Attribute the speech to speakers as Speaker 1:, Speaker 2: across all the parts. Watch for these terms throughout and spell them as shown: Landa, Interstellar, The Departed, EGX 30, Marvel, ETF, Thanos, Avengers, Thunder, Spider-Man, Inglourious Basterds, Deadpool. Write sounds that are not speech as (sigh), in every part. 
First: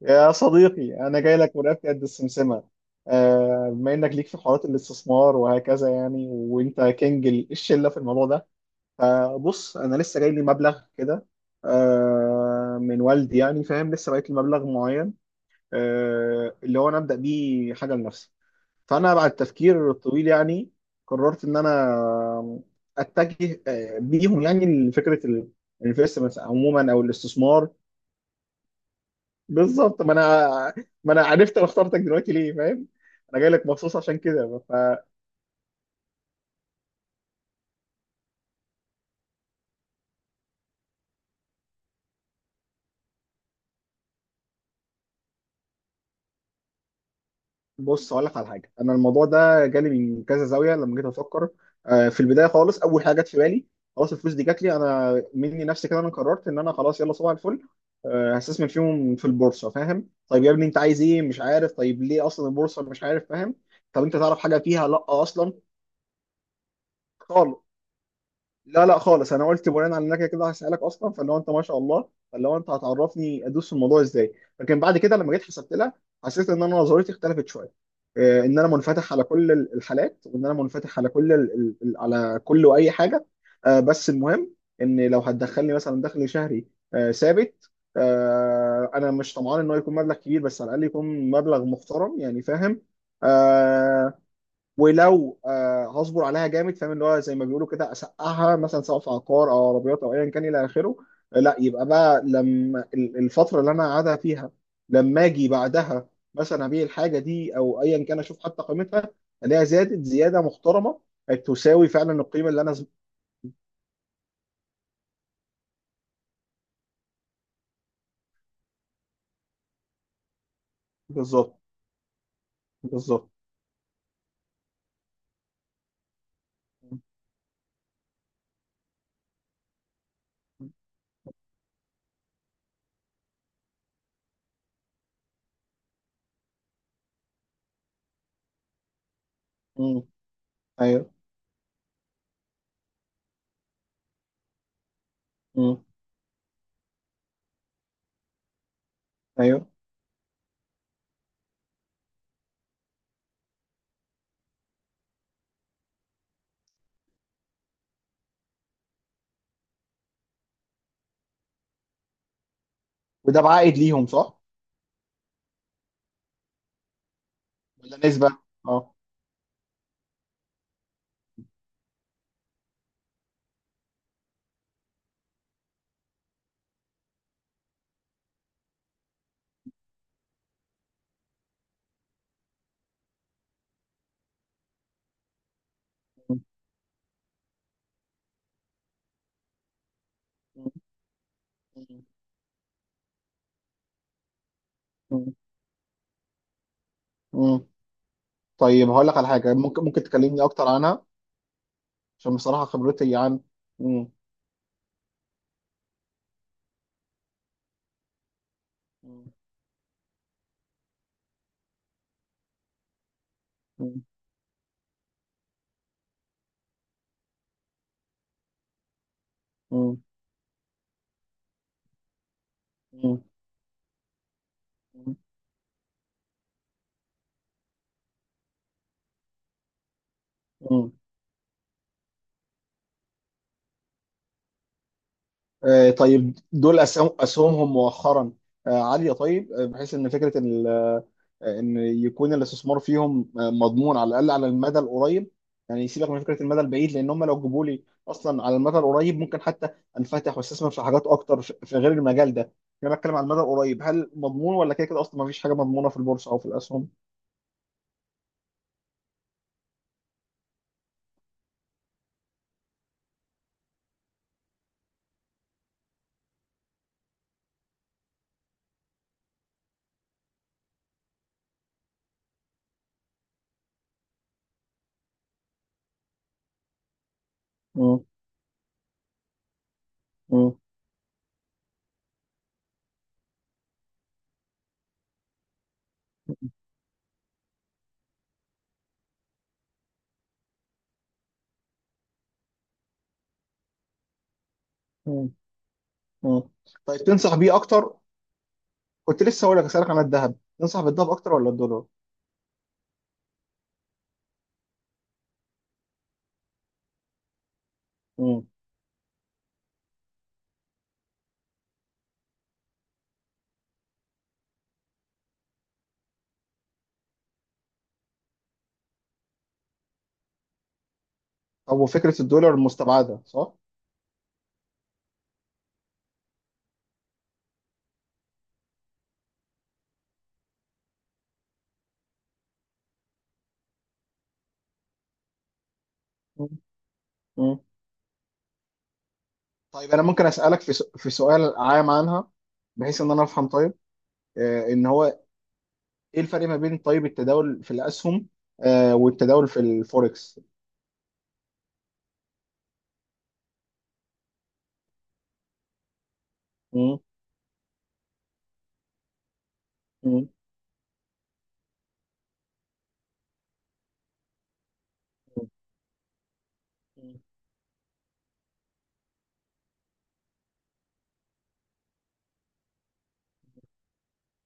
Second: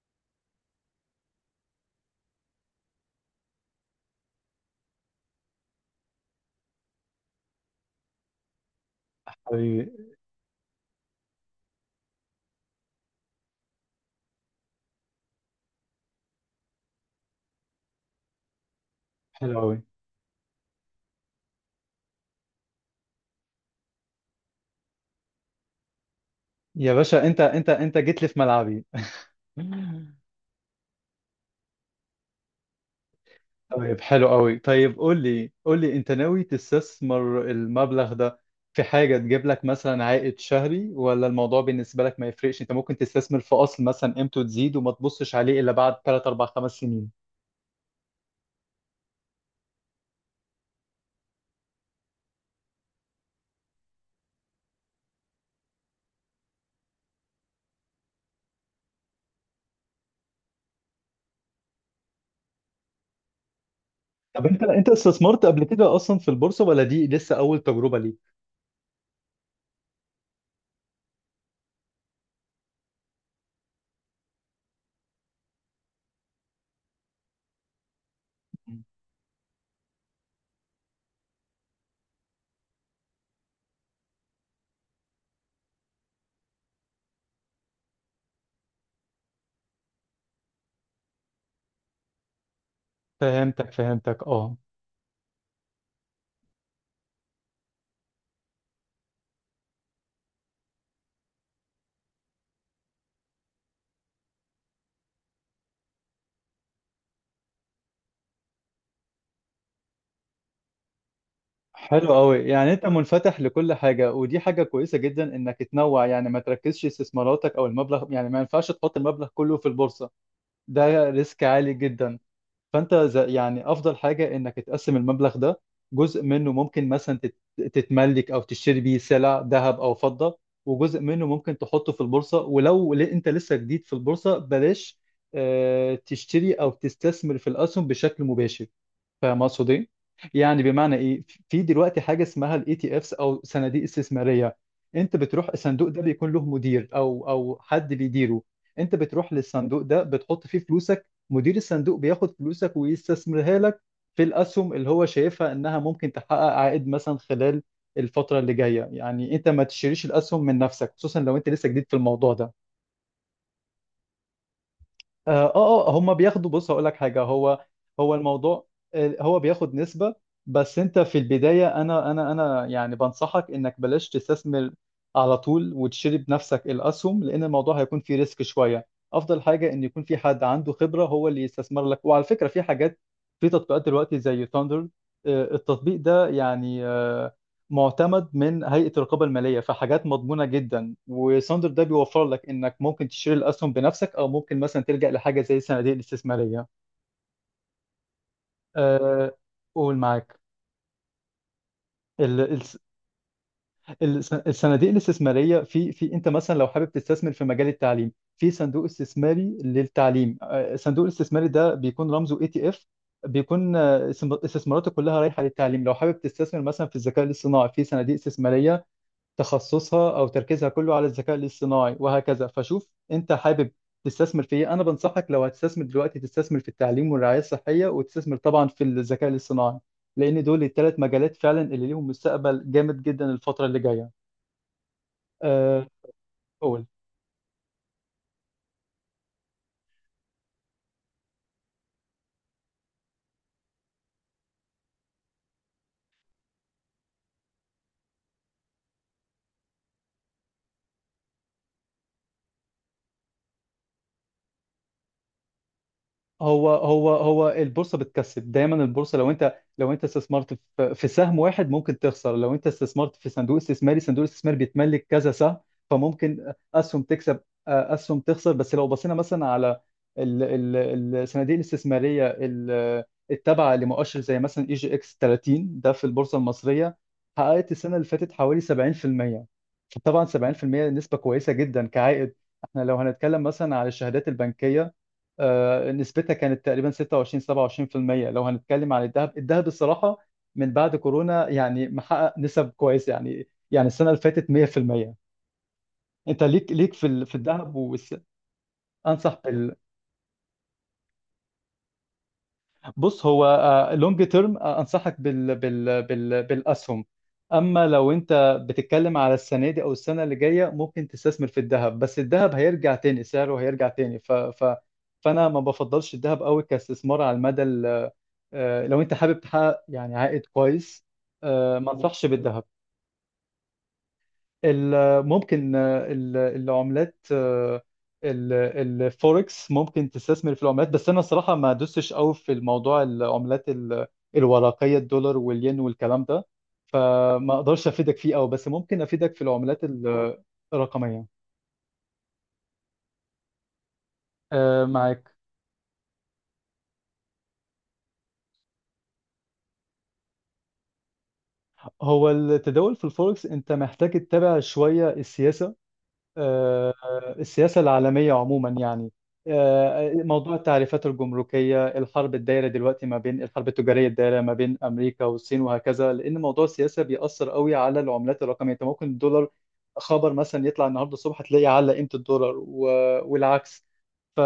Speaker 1: يا صديقي، أنا جاي لك من رقبتي قد السمسمة. بما إنك ليك في حوارات الاستثمار وهكذا يعني، وأنت كينج الشلة في الموضوع ده. فبص،
Speaker 2: حبيبي.
Speaker 1: أنا لسه جاي لي مبلغ كده، من والدي، يعني فاهم، لسه بقيت لي مبلغ معين، اللي هو أنا أبدأ بيه حاجة لنفسي. فأنا بعد
Speaker 2: حلو قوي.
Speaker 1: التفكير الطويل يعني، قررت إن أنا أتجه بيهم يعني لفكرة الانفستمنت عموما
Speaker 2: يا
Speaker 1: أو
Speaker 2: باشا، انت انت
Speaker 1: الاستثمار.
Speaker 2: انت جيت لي في ملعبي. (laughs)
Speaker 1: بالظبط، ما انا عرفت انا اخترتك دلوقتي ليه، فاهم. انا جاي لك مخصوص
Speaker 2: طيب،
Speaker 1: عشان
Speaker 2: حلو قوي.
Speaker 1: كده.
Speaker 2: طيب، قول لي قول لي، انت ناوي تستثمر المبلغ ده في حاجة تجيب لك مثلا عائد شهري، ولا الموضوع بالنسبة لك ما يفرقش؟ انت ممكن تستثمر في اصل مثلا قيمته تزيد وما تبصش عليه الا بعد 3 4 5 سنين.
Speaker 1: فبص اقول لك على حاجه، انا الموضوع ده جالي من كذا زاويه لما جيت افكر. في البدايه خالص، اول حاجه جت في بالي، خلاص، الفلوس دي جات لي انا مني نفسي كده، انا قررت ان انا خلاص، يلا صباح الفل، هستثمر فيهم في البورصه. فاهم، طيب يا ابني انت عايز ايه؟ مش عارف. طيب ليه اصلا البورصه؟ مش عارف، فاهم. طب انت تعرف
Speaker 2: طب
Speaker 1: حاجه
Speaker 2: انت
Speaker 1: فيها؟ لا
Speaker 2: استثمرت
Speaker 1: اصلا.
Speaker 2: قبل كده اصلا في البورصة، ولا دي لسه اول تجربة ليك؟
Speaker 1: لا لا خالص. انا قلت بناء على انك كده كده هسالك اصلا، فاللي هو انت، ما شاء الله، فاللي هو انت هتعرفني ادوس في الموضوع ازاي. لكن بعد كده لما جيت حسبت لها، حسيت ان انا نظريتي اختلفت شويه. ان انا منفتح على كل الحالات، وان انا منفتح على كل على كل واي حاجه. بس المهم، ان لو هتدخلني مثلا دخل شهري ثابت، انا مش طمعان ان هو يكون مبلغ كبير، بس على الاقل يكون مبلغ محترم، يعني فاهم.
Speaker 2: فهمتك
Speaker 1: آه،
Speaker 2: فهمتك. اه،
Speaker 1: ولو هصبر عليها جامد، فاهم، اللي هو زي ما بيقولوا كده اسقعها، مثلا سواء في عقار او عربيات او ايا كان الى اخره. لا، يبقى بقى لما الفتره اللي انا قاعدها فيها، لما اجي بعدها مثلا ابيع الحاجه دي او ايا كان، اشوف حتى قيمتها، الاقيها زادت زياده محترمه، تساوي فعلا
Speaker 2: حلو قوي.
Speaker 1: القيمه اللي
Speaker 2: يعني
Speaker 1: انا
Speaker 2: انت منفتح لكل حاجه، ودي حاجه كويسه جدا انك تنوع، يعني ما تركزش استثماراتك او المبلغ. يعني ما ينفعش تحط المبلغ كله في البورصه، ده ريسك
Speaker 1: بالظبط.
Speaker 2: عالي جدا. فانت
Speaker 1: بالظبط.
Speaker 2: يعني افضل حاجه انك تقسم المبلغ ده. جزء منه ممكن مثلا تتملك او تشتري بيه سلع، ذهب او فضه. وجزء منه ممكن تحطه في البورصه. ولو انت لسه جديد في البورصه، بلاش تشتري او تستثمر في الاسهم بشكل مباشر. فاهم اقصد ايه؟
Speaker 1: مم.
Speaker 2: يعني بمعنى
Speaker 1: ايوه.
Speaker 2: ايه؟ في دلوقتي حاجه اسمها الاي تي افس او صناديق استثماريه. انت بتروح
Speaker 1: مم.
Speaker 2: الصندوق ده، بيكون له مدير او حد بيديره. انت بتروح
Speaker 1: ايوه.
Speaker 2: للصندوق ده بتحط فيه فلوسك، مدير الصندوق بياخد فلوسك ويستثمرها لك في الاسهم اللي هو شايفها انها ممكن تحقق عائد مثلا خلال الفتره اللي جايه. يعني انت ما تشتريش الاسهم من نفسك، خصوصا لو انت لسه جديد في الموضوع ده.
Speaker 1: وده بعائد ليهم صح؟
Speaker 2: اه اه، هم بياخدوا. بص هقول لك حاجه. هو
Speaker 1: ولا
Speaker 2: هو
Speaker 1: نسبه؟
Speaker 2: الموضوع،
Speaker 1: اه.
Speaker 2: هو بياخد نسبه. بس انت في البدايه، انا يعني بنصحك انك بلاش تستثمر على طول وتشتري بنفسك الاسهم، لان الموضوع هيكون فيه ريسك شويه. افضل حاجه ان يكون في حد عنده خبره هو اللي يستثمر لك. وعلى فكره، في حاجات، في تطبيقات دلوقتي زي ثاندر. التطبيق ده
Speaker 1: مم.
Speaker 2: يعني معتمد من هيئة الرقابة المالية، فحاجات مضمونة
Speaker 1: مم.
Speaker 2: جدا. وساندر ده بيوفر لك انك ممكن تشتري الاسهم بنفسك، او ممكن مثلا تلجأ
Speaker 1: مم.
Speaker 2: لحاجة زي الصناديق الاستثمارية.
Speaker 1: مم. طيب هقول لك على
Speaker 2: أه،
Speaker 1: حاجة ممكن،
Speaker 2: قول معاك.
Speaker 1: تكلمني أكتر عنها. عشان
Speaker 2: ال-
Speaker 1: بصراحة
Speaker 2: الس-
Speaker 1: خبرتي عن. مم.
Speaker 2: الصناديق الاستثمارية، في انت مثلا لو حابب تستثمر في مجال التعليم، في صندوق
Speaker 1: مم.
Speaker 2: استثماري للتعليم. الصندوق الاستثماري ده بيكون رمزه اي تي اف. بيكون
Speaker 1: مم.
Speaker 2: استثماراته كلها رايحة للتعليم. لو حابب تستثمر مثلا في الذكاء الاصطناعي، في صناديق استثمارية
Speaker 1: مم.
Speaker 2: تخصصها او تركيزها كله على الذكاء الاصطناعي وهكذا. فشوف انت حابب تستثمر في ايه. انا
Speaker 1: مم.
Speaker 2: بنصحك لو هتستثمر دلوقتي، تستثمر في التعليم والرعايه الصحيه، وتستثمر طبعا في الذكاء الاصطناعي، لان دول
Speaker 1: مم.
Speaker 2: الثلاث مجالات فعلا اللي ليهم مستقبل جامد جدا الفتره اللي جايه. أه،
Speaker 1: آه، طيب دول
Speaker 2: قول.
Speaker 1: أسهمهم مؤخرا عالية. طيب، بحيث إن فكرة إن إن يكون الاستثمار فيهم مضمون على الأقل على المدى القريب. يعني سيبك من فكرة المدى البعيد، لأن هم لو جابوا لي أصلا على المدى القريب، ممكن حتى أنفتح وأستثمر في حاجات أكتر في غير المجال ده يعني. أنا بتكلم على المدى القريب، هل مضمون؟ ولا كده كده أصلا ما فيش حاجة مضمونة في البورصة أو في
Speaker 2: هو
Speaker 1: الأسهم؟
Speaker 2: هو هو البورصه بتكسب دايما. البورصه، لو انت لو انت استثمرت في في سهم واحد ممكن تخسر. لو انت استثمرت في صندوق استثماري، صندوق الاستثمار بيتملك كذا سهم، فممكن اسهم تكسب اسهم تخسر. بس لو بصينا مثلا على ال- الصناديق الاستثماريه التابعه لمؤشر زي مثلا اي جي اكس 30 ده في البورصه المصريه، حققت السنه اللي فاتت حوالي 70%. طبعا
Speaker 1: مم.
Speaker 2: 70% نسبه كويسه جدا كعائد. احنا لو هنتكلم مثلا على الشهادات البنكيه، نسبتها كانت تقريبا 26 27%. لو هنتكلم عن الذهب، الذهب الصراحة من بعد كورونا يعني محقق نسب كويسة، يعني يعني السنة اللي فاتت 100%.
Speaker 1: مم. مم.
Speaker 2: انت ليك
Speaker 1: طيب
Speaker 2: في
Speaker 1: تنصح
Speaker 2: في
Speaker 1: بيه
Speaker 2: الذهب
Speaker 1: اكتر؟ كنت
Speaker 2: انصح
Speaker 1: لسه هقول لك اسالك عن الذهب. تنصح بالذهب اكتر ولا الدولار؟
Speaker 2: بص هو، لونج تيرم انصحك بالاسهم. اما لو
Speaker 1: مم.
Speaker 2: انت بتتكلم على السنة دي او السنة اللي جاية، ممكن تستثمر في الذهب. بس الذهب هيرجع تاني، سعره هيرجع تاني. فانا ما بفضلش الذهب قوي كاستثمار على المدى. لو انت حابب تحقق يعني عائد كويس،
Speaker 1: طب
Speaker 2: ما
Speaker 1: وفكره
Speaker 2: انصحش
Speaker 1: الدولار
Speaker 2: بالذهب.
Speaker 1: مستبعده صح؟
Speaker 2: ممكن العملات، ال- الفوركس. ممكن تستثمر في العملات. بس انا الصراحه ما دوستش قوي في الموضوع. العملات الورقيه، الدولار والين والكلام ده،
Speaker 1: مم.
Speaker 2: فما
Speaker 1: مم.
Speaker 2: اقدرش افيدك فيه قوي. بس ممكن افيدك في العملات
Speaker 1: طيب انا ممكن اسالك في في
Speaker 2: الرقميه.
Speaker 1: سؤال عام عنها، بحيث ان انا افهم. طيب، ان هو
Speaker 2: معاك.
Speaker 1: ايه الفرق ما بين، طيب، التداول في الاسهم والتداول في الفوركس؟
Speaker 2: هو التداول في الفوركس انت محتاج تتابع شويه السياسه، آه،
Speaker 1: مم.
Speaker 2: السياسة العالمية عموما يعني.
Speaker 1: مم.
Speaker 2: موضوع التعريفات الجمركية، الحرب الدايرة دلوقتي ما بين، الحرب التجارية الدايرة ما بين أمريكا والصين، وهكذا. لأن موضوع السياسة
Speaker 1: مم.
Speaker 2: بيأثر قوي على العملات الرقمية. أنت ممكن الدولار خبر مثلا يطلع النهاردة الصبح تلاقي على قيمة الدولار، والعكس. ف...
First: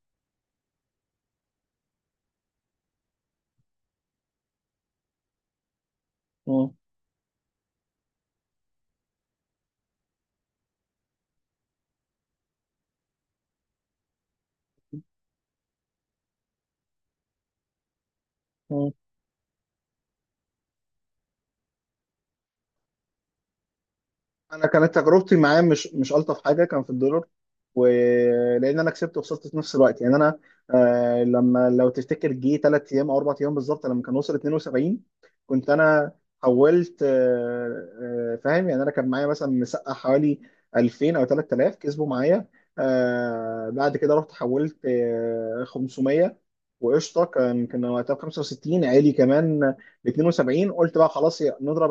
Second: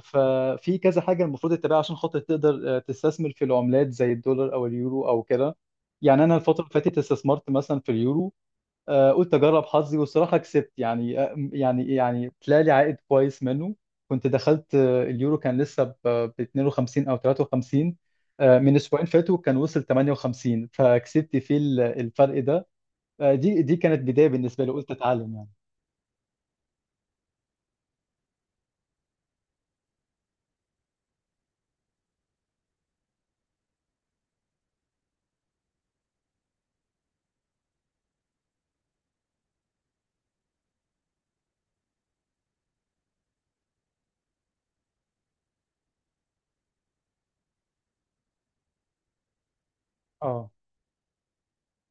Speaker 2: ففي كذا حاجة المفروض تتبعها عشان خاطر تقدر تستثمر في العملات زي الدولار أو اليورو أو كده. يعني أنا الفترة اللي
Speaker 1: مم.
Speaker 2: فاتت استثمرت مثلا في اليورو. قلت اجرب حظي. والصراحه كسبت، يعني يعني يعني طلع لي عائد كويس منه. كنت دخلت اليورو كان لسه ب 52 او 53. من
Speaker 1: مم.
Speaker 2: اسبوعين فاتوا كان وصل 58، فكسبت فيه الفرق ده. دي كانت بدايه بالنسبه
Speaker 1: انا
Speaker 2: لي، قلت
Speaker 1: كانت
Speaker 2: اتعلم
Speaker 1: تجربتي
Speaker 2: يعني.
Speaker 1: معاه، مش الطف حاجه، كان في الدولار، ولان انا كسبت وخسرت في نفس الوقت. يعني انا لما، لو تفتكر، جه ثلاث ايام او اربع ايام بالظبط، لما كان وصل 72، كنت انا حولت. فاهم، يعني انا كان معايا مثلا مسقى حوالي 2000 او 3000 كسبوا معايا. بعد كده رحت حولت 500. وقشطه، كان وقتها ب 65، عالي كمان، ل
Speaker 2: اه
Speaker 1: 72. قلت بقى خلاص نضرب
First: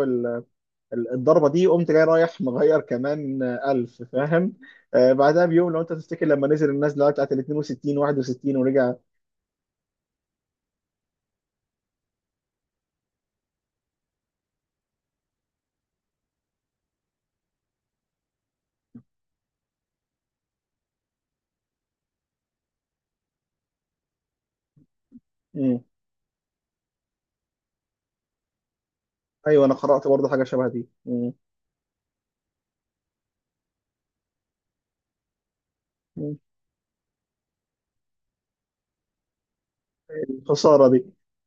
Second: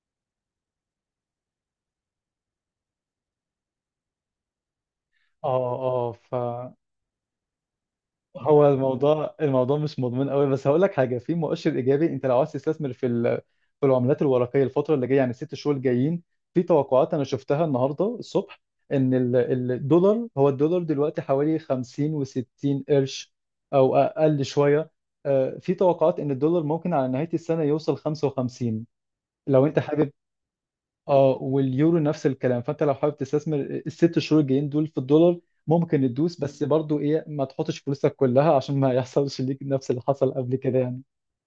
Speaker 1: الضربه دي. قمت جاي رايح مغير كمان 1000، فاهم. بعدها بيوم، لو انت
Speaker 2: اه
Speaker 1: تفتكر، لما نزل
Speaker 2: اه،
Speaker 1: النازله بتاعت ال 62 61
Speaker 2: هو
Speaker 1: ورجع.
Speaker 2: الموضوع، الموضوع مش مضمون قوي. بس هقول لك حاجه، في مؤشر ايجابي. انت لو عايز تستثمر في في العملات الورقيه الفتره اللي جايه، يعني ال 6 شهور الجايين، في توقعات انا شفتها النهارده الصبح ان الدولار، هو الدولار دلوقتي حوالي 50 و60 قرش او اقل شويه. في
Speaker 1: مم.
Speaker 2: توقعات ان الدولار ممكن على نهايه السنه يوصل 55. لو
Speaker 1: ايوه، انا
Speaker 2: انت
Speaker 1: قرات
Speaker 2: حابب.
Speaker 1: برضه حاجه شبه دي. مم.
Speaker 2: اه، واليورو نفس الكلام. فانت لو حابب تستثمر ال 6 شهور الجايين دول في الدولار ممكن
Speaker 1: مم.
Speaker 2: تدوس. بس برضو ايه، ما تحطش فلوسك كلها عشان ما يحصلش ليك نفس اللي حصل قبل كده
Speaker 1: الخساره
Speaker 2: يعني.
Speaker 1: دي.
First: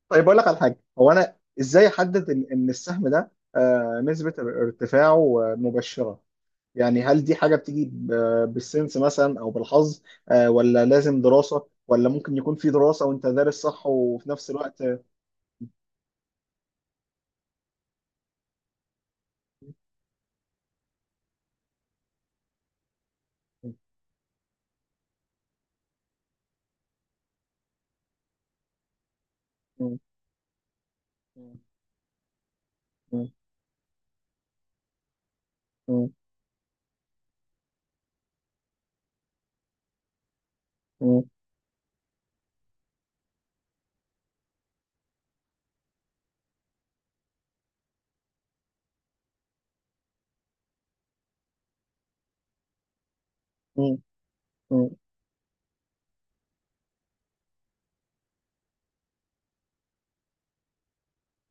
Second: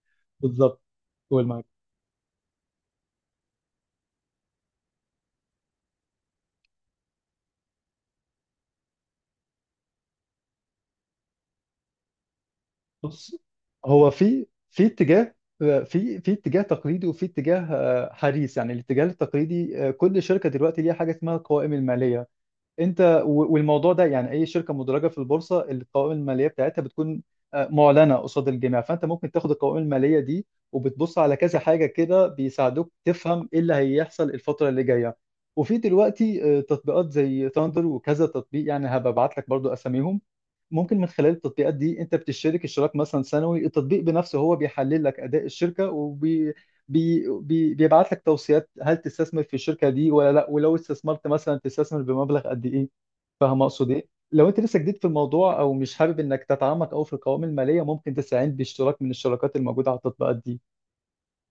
Speaker 1: طيب اقول لك على حاجه،
Speaker 2: بالظبط.
Speaker 1: هو انا
Speaker 2: قول معاك.
Speaker 1: ازاي احدد ان السهم ده نسبه ارتفاعه مبشره؟ يعني هل دي حاجه بتيجي بالسنس مثلا او بالحظ، ولا لازم دراسه؟ ولا ممكن يكون في دراسه وانت
Speaker 2: بص
Speaker 1: دارس صح
Speaker 2: هو،
Speaker 1: وفي
Speaker 2: في
Speaker 1: نفس الوقت؟
Speaker 2: في اتجاه، في اتجاه تقليدي، وفي اتجاه حديث يعني. الاتجاه التقليدي، كل شركه دلوقتي ليها حاجه اسمها القوائم الماليه. انت والموضوع ده يعني، اي شركه مدرجه في البورصه القوائم الماليه بتاعتها بتكون معلنه قصاد الجميع. فانت ممكن تاخد القوائم
Speaker 1: مم.
Speaker 2: الماليه دي وبتبص على كذا
Speaker 1: مم.
Speaker 2: حاجه كده بيساعدوك تفهم ايه اللي هيحصل الفتره اللي جايه. وفي
Speaker 1: مم.
Speaker 2: دلوقتي تطبيقات زي ثاندر وكذا تطبيق يعني، هبعت لك برضو اساميهم. ممكن من
Speaker 1: مم.
Speaker 2: خلال التطبيقات دي انت بتشترك اشتراك مثلا سنوي، التطبيق بنفسه هو بيحلل لك اداء الشركه، بي بي بيبعت لك توصيات هل تستثمر في الشركه دي ولا لا، ولو استثمرت مثلا تستثمر بمبلغ قد ايه. فاهم اقصد
Speaker 1: مم.
Speaker 2: ايه؟ لو انت لسه
Speaker 1: مم.
Speaker 2: جديد في الموضوع، او مش حابب انك تتعمق او في القوائم الماليه، ممكن تستعين باشتراك من الشراكات الموجوده على التطبيقات دي.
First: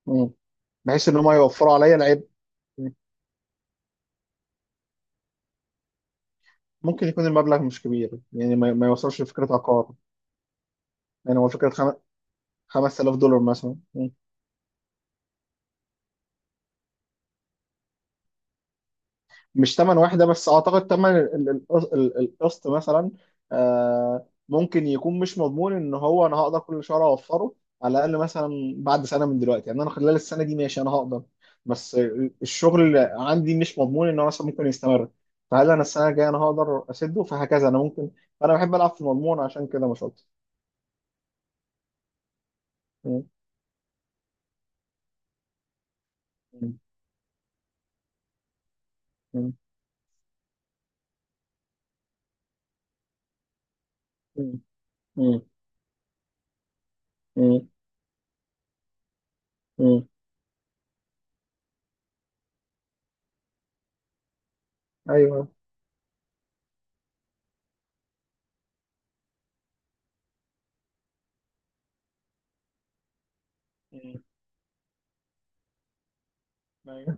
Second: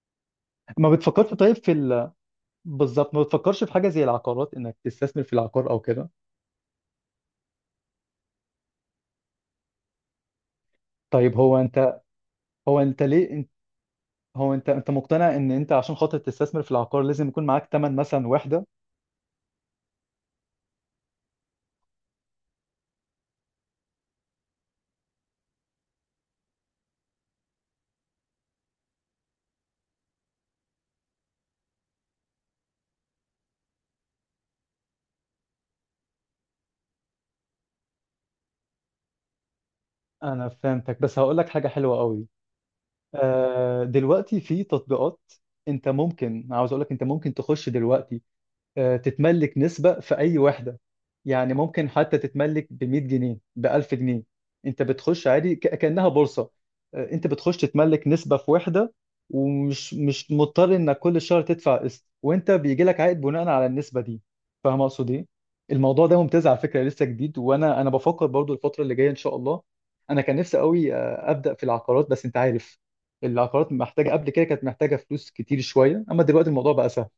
Speaker 1: مم.
Speaker 2: ما
Speaker 1: بحيث ان هم
Speaker 2: بتفكرش طيب في
Speaker 1: يوفروا عليا العيب.
Speaker 2: بالظبط. ما بتفكرش في حاجه زي العقارات انك تستثمر في العقار او كده؟
Speaker 1: ممكن يكون المبلغ مش كبير يعني، ما يوصلش لفكره عقار.
Speaker 2: طيب،
Speaker 1: يعني هو فكره
Speaker 2: هو انت
Speaker 1: 5000
Speaker 2: ليه
Speaker 1: دولار
Speaker 2: انت
Speaker 1: مثلا.
Speaker 2: هو انت مقتنع ان انت عشان خاطر تستثمر في العقار لازم يكون معاك ثمن مثلا وحده؟
Speaker 1: مش تمن واحدة بس، أعتقد تمن القسط مثلا، ممكن يكون مش مضمون إن هو أنا هقدر كل شهر أوفره على الأقل. مثلا بعد سنة من دلوقتي، يعني أنا خلال السنة دي ماشي، أنا هقدر. بس الشغل اللي عندي مش مضمون إن هو مثلا ممكن يستمر. فهل أنا السنة الجاية أنا هقدر أسده؟ فهكذا أنا ممكن. فأنا بحب ألعب في المضمون، عشان كده مش أكتر.
Speaker 2: انا فهمتك. بس هقول لك حاجه حلوه قوي.
Speaker 1: م-.
Speaker 2: دلوقتي في تطبيقات، انت ممكن عاوز
Speaker 1: م-.
Speaker 2: اقول لك، انت ممكن تخش دلوقتي
Speaker 1: م-.
Speaker 2: تتملك نسبة في أي وحدة. يعني ممكن حتى تتملك ب 100 جنيه، ب 1000 جنيه.
Speaker 1: م-.
Speaker 2: أنت بتخش
Speaker 1: م-.
Speaker 2: عادي كأنها بورصة. أنت بتخش
Speaker 1: م-.
Speaker 2: تتملك نسبة في وحدة، ومش
Speaker 1: م-.
Speaker 2: مش مضطر إنك كل شهر تدفع قسط، وأنت بيجي لك عائد بناء على النسبة دي. فاهم أقصد إيه؟
Speaker 1: أيوه.
Speaker 2: الموضوع ده ممتاز على فكرة، لسه جديد. وأنا بفكر برضو الفترة اللي جاية إن شاء الله. أنا كان نفسي قوي أبدأ في العقارات. بس أنت عارف، العقارات محتاجة، قبل كده كانت محتاجة فلوس كتير شوية، أما دلوقتي الموضوع بقى سهل.
Speaker 1: م-.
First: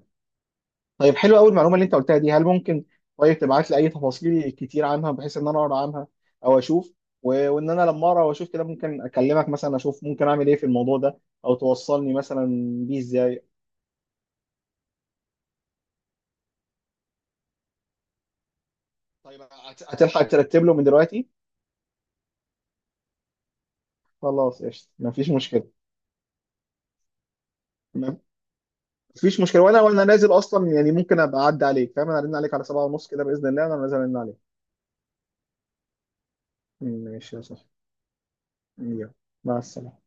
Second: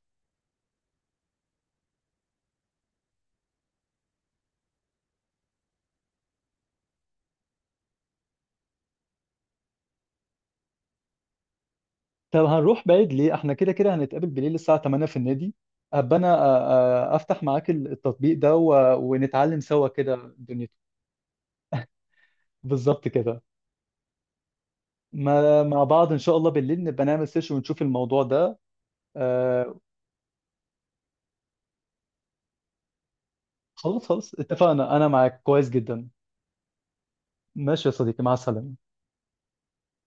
Speaker 1: طيب حلو قوي. المعلومه اللي انت قلتها دي، هل ممكن، طيب، تبعت لي اي تفاصيل كتير عنها، بحيث ان انا اقرا عنها او اشوف، وان انا لما اقرا واشوف كده ممكن اكلمك مثلا، اشوف ممكن اعمل ايه في الموضوع ده، او توصلني
Speaker 2: طب
Speaker 1: مثلا
Speaker 2: هنروح
Speaker 1: بيه
Speaker 2: بعيد ليه؟
Speaker 1: ازاي؟
Speaker 2: احنا كده كده هنتقابل بالليل الساعة 8 في النادي. ابقى انا افتح معاك التطبيق ده،
Speaker 1: طيب
Speaker 2: ونتعلم سوا
Speaker 1: هتلحق
Speaker 2: كده
Speaker 1: ترتب
Speaker 2: دنيته.
Speaker 1: له من دلوقتي؟
Speaker 2: بالظبط كده.
Speaker 1: خلاص قشطه، مفيش
Speaker 2: ما...
Speaker 1: مشكله.
Speaker 2: مع بعض ان شاء الله بالليل نبقى نعمل سيشن ونشوف الموضوع ده.
Speaker 1: مفيش مشكله،
Speaker 2: آه...
Speaker 1: وانا نازل اصلا، يعني ممكن ابقى اعدي عليك، فاهم. انا ارن عليك على 7:30 كده باذن الله، انا نازل
Speaker 2: خلاص
Speaker 1: ارن
Speaker 2: خلاص،
Speaker 1: عليك.
Speaker 2: اتفقنا. انا معاك كويس جدا.
Speaker 1: ماشي يا صاحبي.
Speaker 2: ماشي يا صديقي، مع السلامة.
Speaker 1: يلا. مع السلامه.